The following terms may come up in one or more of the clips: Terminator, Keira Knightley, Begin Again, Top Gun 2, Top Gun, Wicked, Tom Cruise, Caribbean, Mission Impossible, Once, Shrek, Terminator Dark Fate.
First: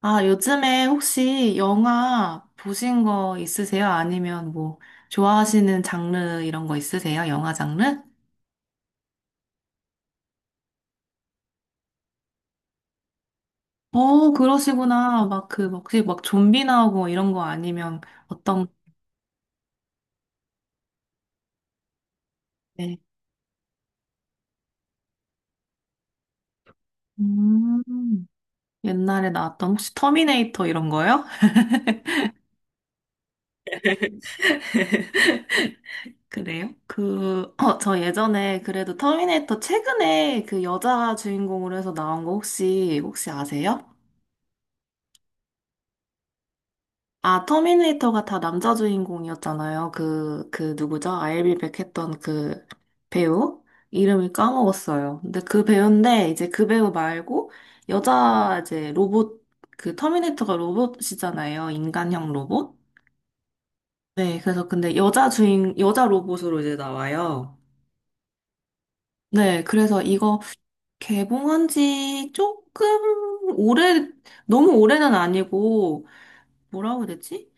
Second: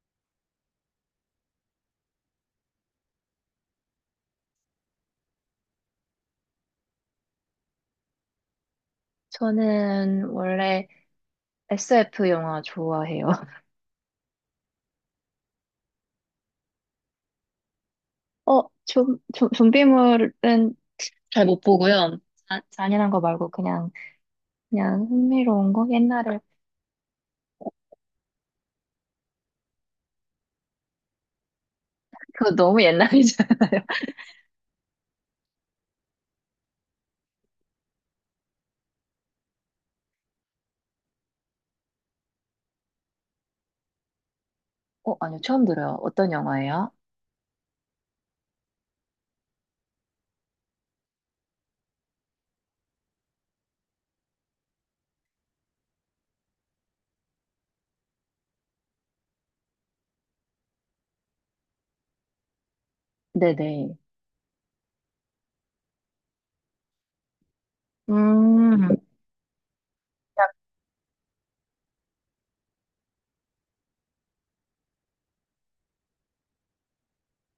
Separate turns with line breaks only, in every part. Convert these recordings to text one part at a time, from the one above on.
아, 요즘에 혹시 영화 보신 거 있으세요? 아니면 뭐 좋아하시는 장르 이런 거 있으세요? 영화 장르?
저는 원래 SF 영화 좋아해요.
어, 그러시구나. 막 혹시 막 좀비 나오고 이런 거 아니면 어떤,
좀비물은 잘 못 보고요. 자,
네.
잔인한 거 말고 그냥 흥미로운 거? 옛날에.
음, 옛날에 나왔던 혹시 터미네이터 이런 거요?
그거 너무 옛날이잖아요.
그래요? 저 예전에 그래도 터미네이터 최근에 그 여자 주인공으로 해서 나온 거 혹시 아세요?
아니요. 처음 들어요. 어떤 영화예요?
아, 터미네이터가 다 남자 주인공이었잖아요. 그 누구죠? 아일비 백 했던 그 배우? 이름을 까먹었어요. 근데 그 배우인데, 이제 그 배우 말고, 여자 이제 로봇, 그 터미네이터가 로봇이잖아요. 인간형 로봇?
네네.
네, 그래서 근데 여자 로봇으로 이제 나와요.
음,
네, 그래서 이거 개봉한 지 조금 오래, 너무 오래는 아니고, 뭐라고 해야 되지?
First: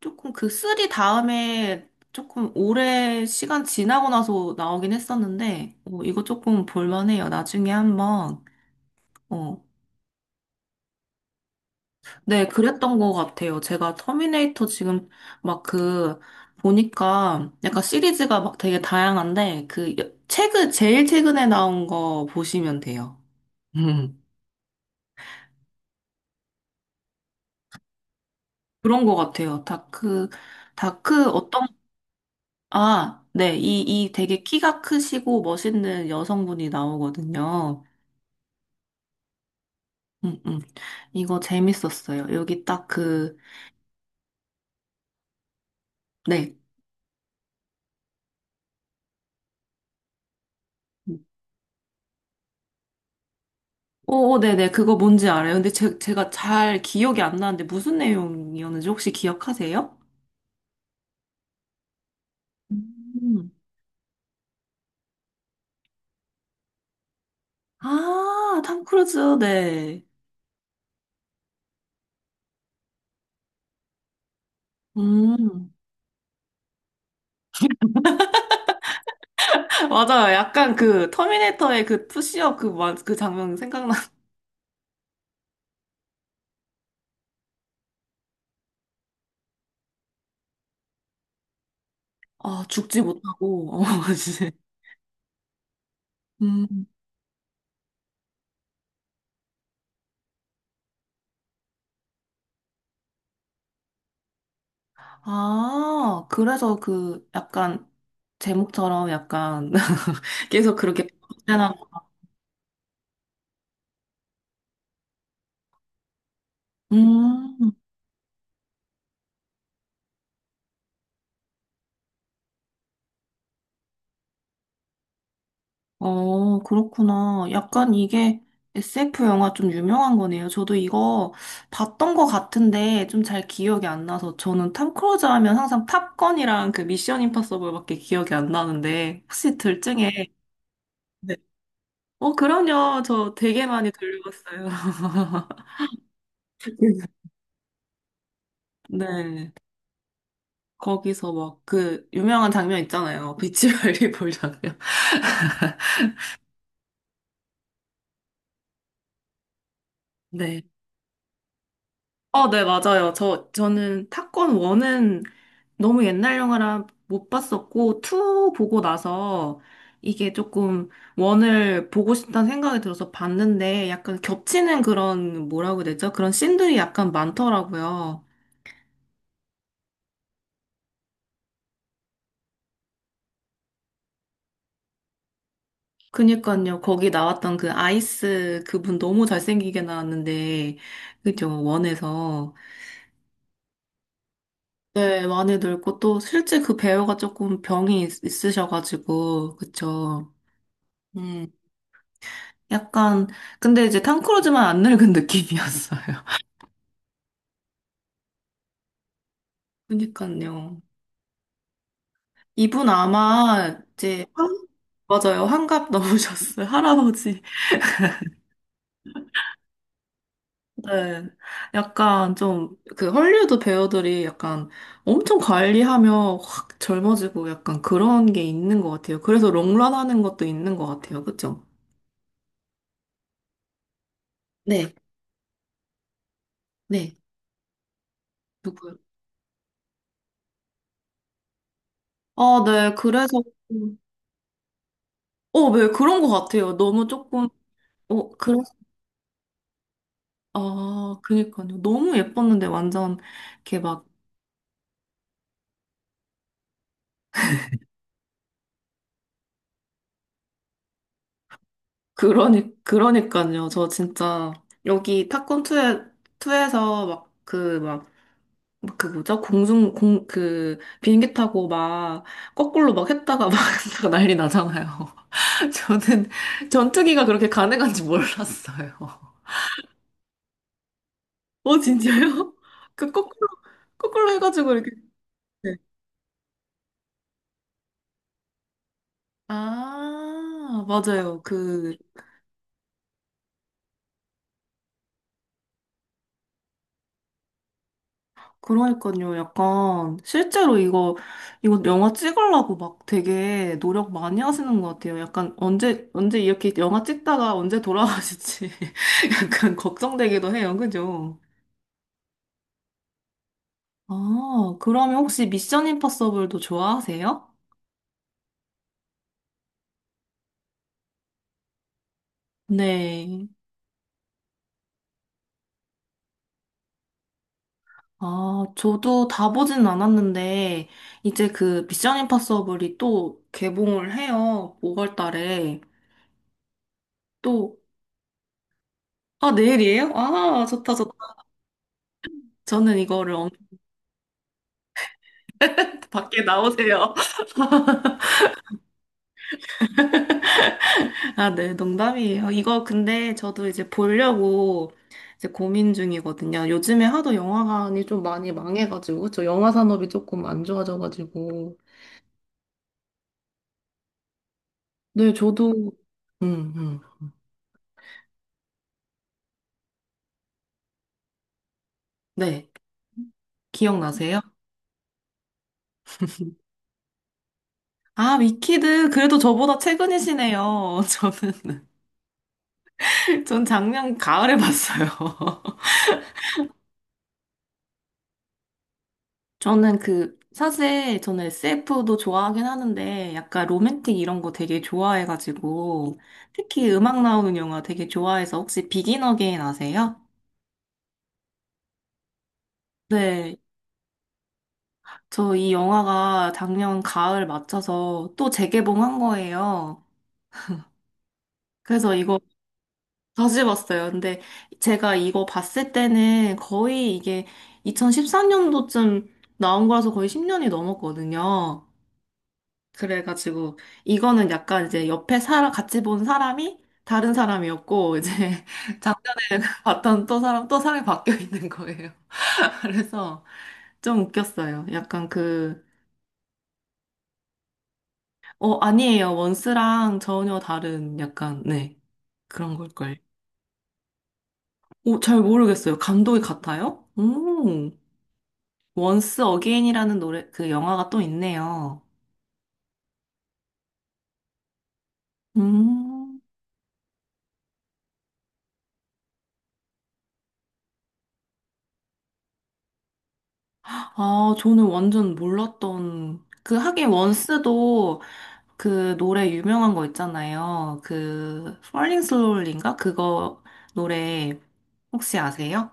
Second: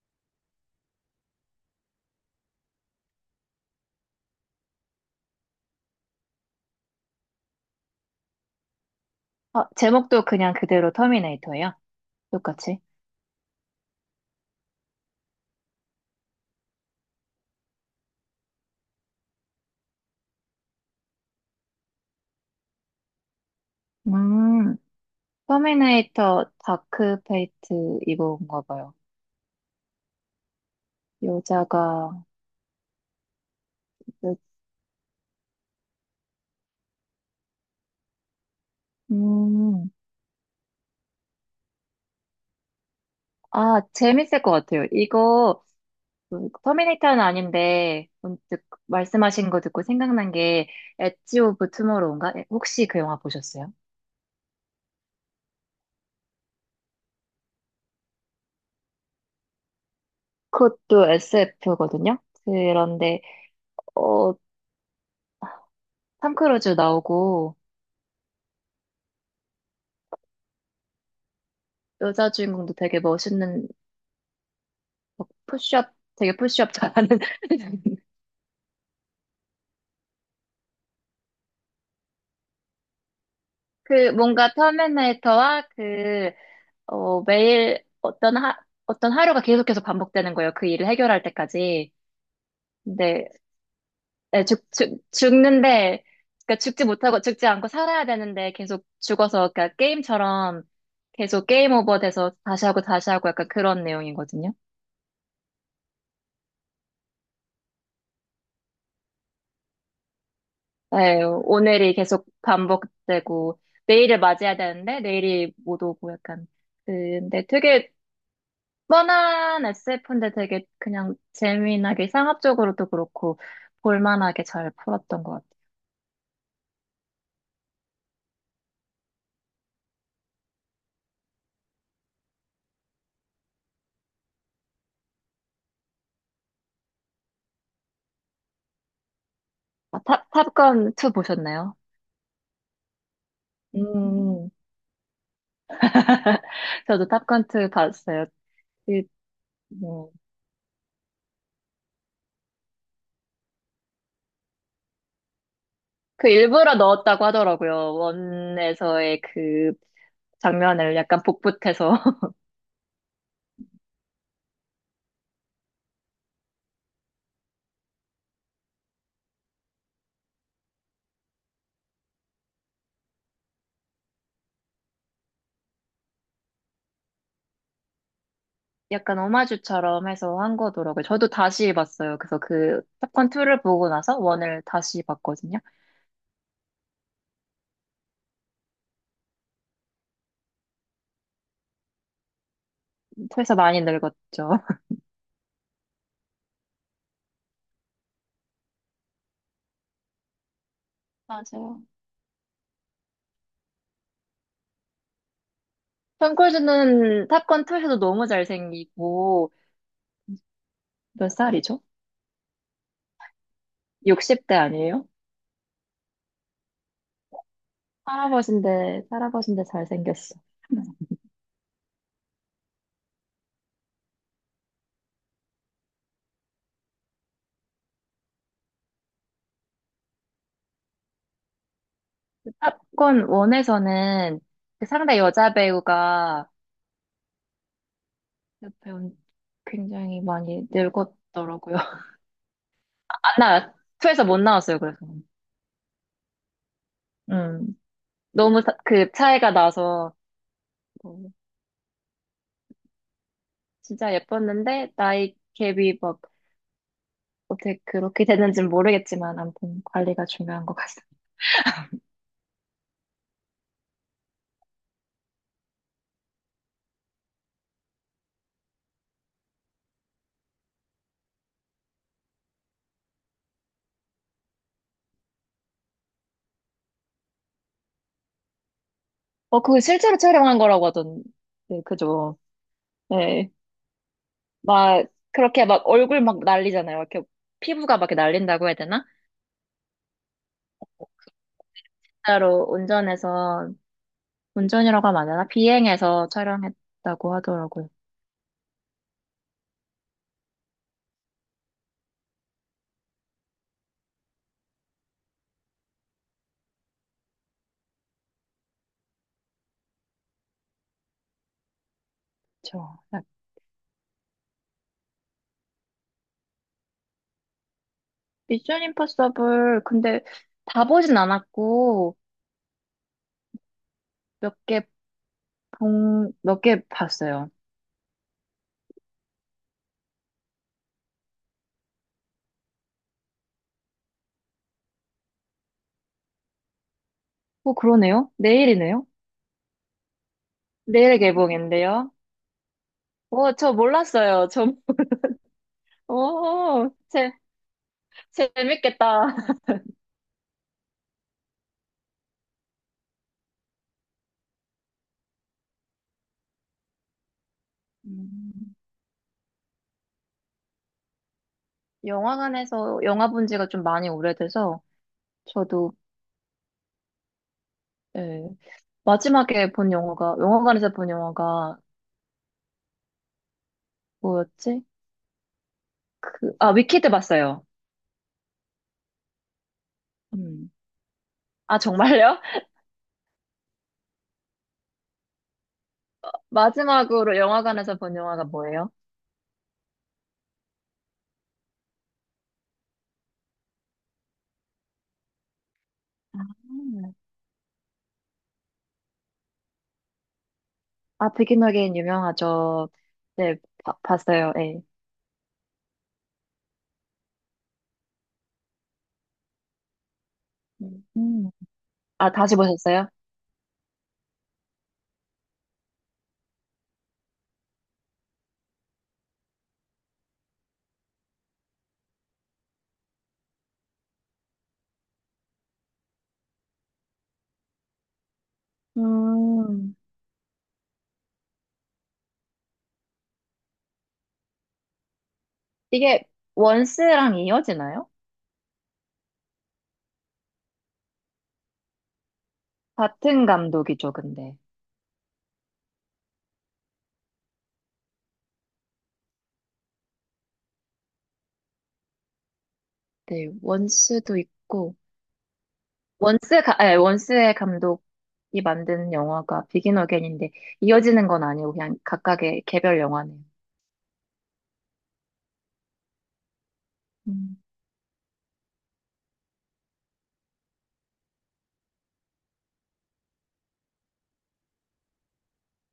조금 그 쓰리 다음에 조금 오래 시간 지나고 나서 나오긴 했었는데, 이거 조금 볼만해요. 나중에 한번. 어.
제목도 그냥 그대로 터미네이터예요?
네,
똑같이?
그랬던 것 같아요. 제가 터미네이터 지금 막 그, 보니까 약간 시리즈가 막 되게 다양한데, 제일 최근에 나온 거 보시면 돼요. 음,
음, 터미네이터 다크 페이트 이거인가 봐요.
그런 것 같아요. 다크, 다크 어떤,
여자가,
아, 네, 이 되게 키가 크시고 멋있는 여성분이 나오거든요.
음,
음, 음. 이거 재밌었어요. 여기 딱 그,
아, 재밌을 것 같아요. 이거, 그
네.
터미네이터는 아닌데 문득 말씀하신 거 듣고 생각난 게 엣지 오브 투모로우인가? 혹시 그 영화 보셨어요?
오, 네네. 그거 뭔지 알아요. 근데 제가 잘 기억이 안 나는데 무슨 내용이었는지 혹시 기억하세요?
그것도 SF거든요. 그런데
음.
어, 탐 크루즈 나오고
아, 탐 크루즈, 네.
여자 주인공도 되게 멋있는
음.
푸시업 되게 푸시업 잘하는
맞아요. 약간 그 터미네이터의 그 푸시업 그 장면 생각나.
그 뭔가 터미네이터와 그 매일 어떤 하루가 계속해서 반복되는 거예요. 그 일을 해결할 때까지.
아, 죽지
근데
못하고. 어,
네,
진짜.
죽는데, 그러니까 죽지
음.
못하고, 죽지 않고 살아야 되는데 계속 죽어서, 그러니까 게임처럼 계속 게임 오버 돼서 다시 하고 다시 하고 약간 그런 내용이거든요.
아, 그래서 그 약간 제목처럼 약간 계속 그렇게
네, 오늘이 계속 반복되고, 내일을 맞이해야 되는데 내일이 못 오고 약간. 근데
음,
되게 뻔한 SF인데 되게 그냥 재미나게 상업적으로도 그렇고, 볼만하게 잘 풀었던 것 같아요.
어, 그렇구나. 약간 이게 SF 영화 좀 유명한 거네요. 저도 이거 봤던 것 같은데 좀 잘 기억이 안 나서 저는 탐 크루즈 하면 항상 탑건이랑 그 미션 임파서블밖에 기억이 안 나는데 혹시
아,
들증에
탑건 2
네.
보셨나요?
어, 그럼요. 저 되게 많이
음,
들려봤어요.
저도 탑건 2 봤어요. 그
네.
뭐,
거기서 막 그 유명한 장면 있잖아요. 비치 발리볼 장면.
그 일부러 넣었다고 하더라고요. 원에서의 그
네.
장면을 약간 복붙해서
어, 네, 맞아요. 저는 타건 원은 너무 옛날 영화라 못 봤었고, 투 보고 나서 이게 조금 원을 보고 싶다는 생각이 들어서 봤는데, 약간 겹치는 그런, 뭐라고 해야 되죠? 그런 씬들이 약간 많더라고요.
약간 오마주처럼 해서 한 거더라고요. 저도 다시 봤어요. 그래서 그 탑건 2를 보고 나서 원을 다시 봤거든요.
그니까요, 거기 나왔던 그 아이스 그분 너무 잘생기게 나왔는데, 그죠, 원에서.
2에서 많이 늙었죠.
네, 많이 늙고 또 실제 그 배우가 조금 병이 있으셔가지고, 그쵸. 음,
맞아요.
약간, 근데 이제 탐 크루즈만 안 늙은 느낌이었어요.
톰 크루즈는 탑건 2에서도 너무 잘생기고
그니까요.
몇 살이죠?
이분 아마 이제
60대
한-
아니에요?
맞아요. 환갑 넘으셨어요. 할아버지.
할아버지인데 할아버지인데 잘생겼어.
네. 약간 좀 그 헐리우드 배우들이 약간 엄청 관리하며 확 젊어지고 약간 그런 게 있는 것 같아요. 그래서 롱런 하는 것도 있는 것 같아요. 그쵸?
탑건 원에서는
네.
상대 여자 배우가
네.
옆에
누구요?
굉장히 많이 늙었더라고요.
아, 네.
안
그래서
나왔,
좀-
투에서 못 나왔어요, 그래서.
어, 네. 그런 것 같아요. 너무 조금
음,
어, 그래.
너무 그 차이가 나서,
아,
뭐,
그니까요. 너무 예뻤는데 완전 이렇게 막
진짜 예뻤는데, 나이 갭이 막, 어떻게 그렇게 됐는지는 모르겠지만, 아무튼 관리가 중요한 것 같습니다.
그러니까요. 저 진짜, 여기 탑건 투에투에서 막 그 뭐죠? 비행기 타고 막, 거꾸로 막 했다가 막 했다가 난리 나잖아요. 저는 전투기가 그렇게 가능한지 몰랐어요.
그거 실제로 촬영한 거라고 하던데,
어,
그죠?
진짜요? 그, 거꾸로,
네.
거꾸로 해가지고 이렇게.
막, 그렇게
네.
막 얼굴 막 날리잖아요. 이렇게 피부가 막 이렇게 날린다고 해야 되나?
아, 맞아요. 그,
따로 운전해서, 운전이라고 하면 안 되나? 비행해서 촬영했다고 하더라고요.
그러니까요. 약간 실제로 이거 영화 찍으려고 막 되게 노력 많이 하시는 것 같아요. 약간 언제 이렇게 영화 찍다가 언제 돌아가실지 약간 걱정되기도 해요. 그죠?
그렇죠.
아, 그러면 혹시 미션 임파서블도 좋아하세요?
미션 임파서블, 근데 다 보진 않았고,
네.
몇 개, 몇 개 봤어요.
아, 저도 다 보진 않았는데 이제 그 미션 임파서블이 또 개봉을 해요. 5월 달에. 또
그러네요? 내일이네요?
아, 내일이에요? 아, 좋다, 좋다.
내일 개봉인데요?
저는 이거를
오 저 몰랐어요. 좀,
밖에
오,
나오세요.
재밌겠다.
아, 네, 농담이에요. 이거 근데 저도 이제 보려고 이제 고민 중이거든요. 요즘에 하도 영화관이 좀 많이
음,
망해가지고, 저 영화 산업이 조금 안 좋아져가지고.
영화관에서 영화 본 지가 좀 많이 오래돼서,
네, 저도,
저도,
음, 음.
예, 마지막에 본 영화가, 영화관에서 본 영화가
네, 기억나세요?
뭐였지? 그, 아, 위키드 봤어요.
아, 위키드, 그래도 저보다
음.
최근이시네요.
아,
저는,
정말요?
전 작년 가을에 봤어요.
마지막으로 영화관에서 본 영화가 뭐예요?
저는 그, 사실 저는 SF도 좋아하긴 하는데 약간 로맨틱 이런 거 되게 좋아해가지고 특히 음악 나오는 영화 되게 좋아해서 혹시 비긴 어게인 아세요?
아, 비긴 어게인 유명하죠. 네,
네.
봤어요. 예.
저 이 영화가 작년 가을 맞춰서 또 재개봉한 거예요.
음.
그래서
아,
이거
다시 보셨어요?
다시 봤어요. 근데 제가 이거 봤을 때는 거의 이게 2013년도쯤 나온 거라서 거의 10년이 넘었거든요. 그래가지고 이거는 약간 이제 옆에 사람 같이 본 사람이 다른 사람이었고 이제 작년에
음.
봤던 또 사람이 바뀌어 있는 거예요. 그래서 좀 웃겼어요. 약간 그,
이게 원스랑 이어지나요?
어, 아니에요. 원스랑 전혀 다른 약간, 네, 그런 걸걸.
같은 감독이죠, 근데.
오, 잘 모르겠어요. 감독이 같아요? 원스 어게인이라는 노래, 그 영화가 또 있네요.
네, 원스도 있고
음,
원스 가, 아니, 원스의 감독이 만든 영화가 비긴 어게인인데 이어지는 건 아니고 그냥 각각의 개별 영화네요.
아, 저는 완전 몰랐던, 그 하긴
음.
원스도 그 노래 유명한 거 있잖아요. 그 Falling Slowly인가? 그거 노래 혹시 아세요?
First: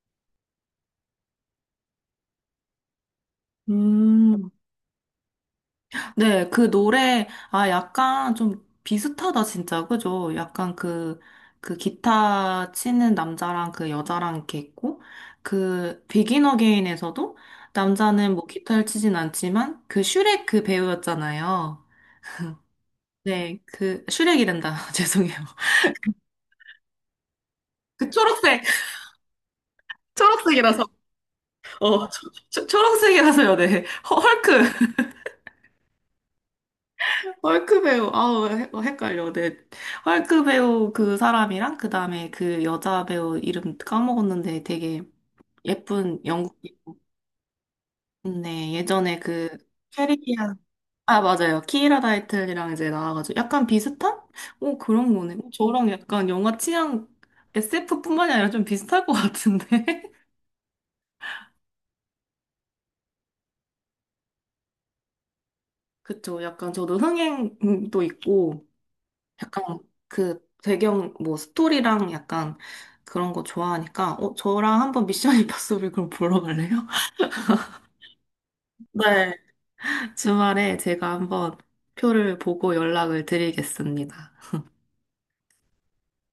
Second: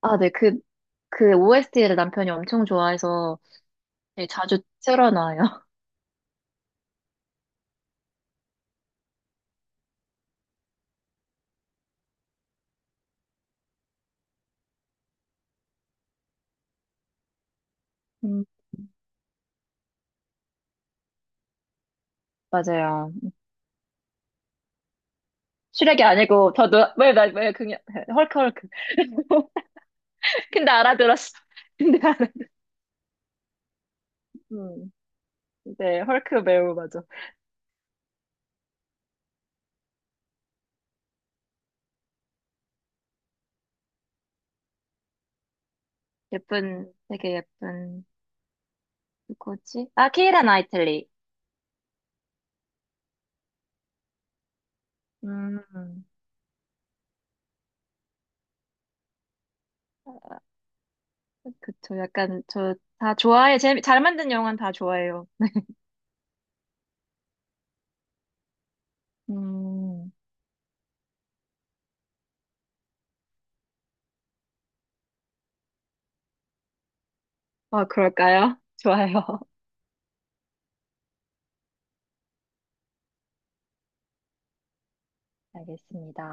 아, 네. OST를 남편이 엄청 좋아해서 네,
음,
자주 틀어놔요.
네, 그 노래 아 약간 좀 비슷하다 진짜. 그죠? 약간 그 기타 치는 남자랑 그 여자랑 이렇게 있고 그 비긴 어게인에서도 남자는
음,
뭐 기타를 치진 않지만 그 슈렉 그 배우였잖아요.
맞아요.
네, 그 슈렉이란다. 죄송해요.
슈렉이 아니고 더 노, 왜, 나, 왜, 그냥,
그
헐크,
초록색
헐크. 근데
초록색이라서
알아들었어. 근데
어,
알아.
초록색이 라서요, 네. 헐크,
음, 네, 헐크 매우 맞아.
헐크 배우, 아우, 헷갈려, 네. 헐크 배우 그 사람이랑, 그 다음에 그 여자 배우 이름 까먹었는데 되게 예쁜 영국,
예쁜, 되게 예쁜,
네, 예전에 그
누구지? 아, 키이라
캐리비안,
나이틀리.
아, 맞아요. 키이라 다이틀이랑 이제 나와가지고 약간 비슷한? 오, 그런 거네. 오,
음,
저랑 약간 영화 취향 SF뿐만이 아니라 좀 비슷할 것 같은데?
그쵸. 약간, 저, 다 좋아해. 잘 만든 영화는 다 좋아해요.
그쵸. 약간 저도 흥행도 있고, 약간
음,
그 배경 뭐 스토리랑 약간 그런 거 좋아하니까 어 저랑 한번 미션 임파서블 그럼 보러 갈래요?
아, 그럴까요? 좋아요.
네. 주말에 제가 한번 표를 보고 연락을 드리겠습니다.
알겠습니다.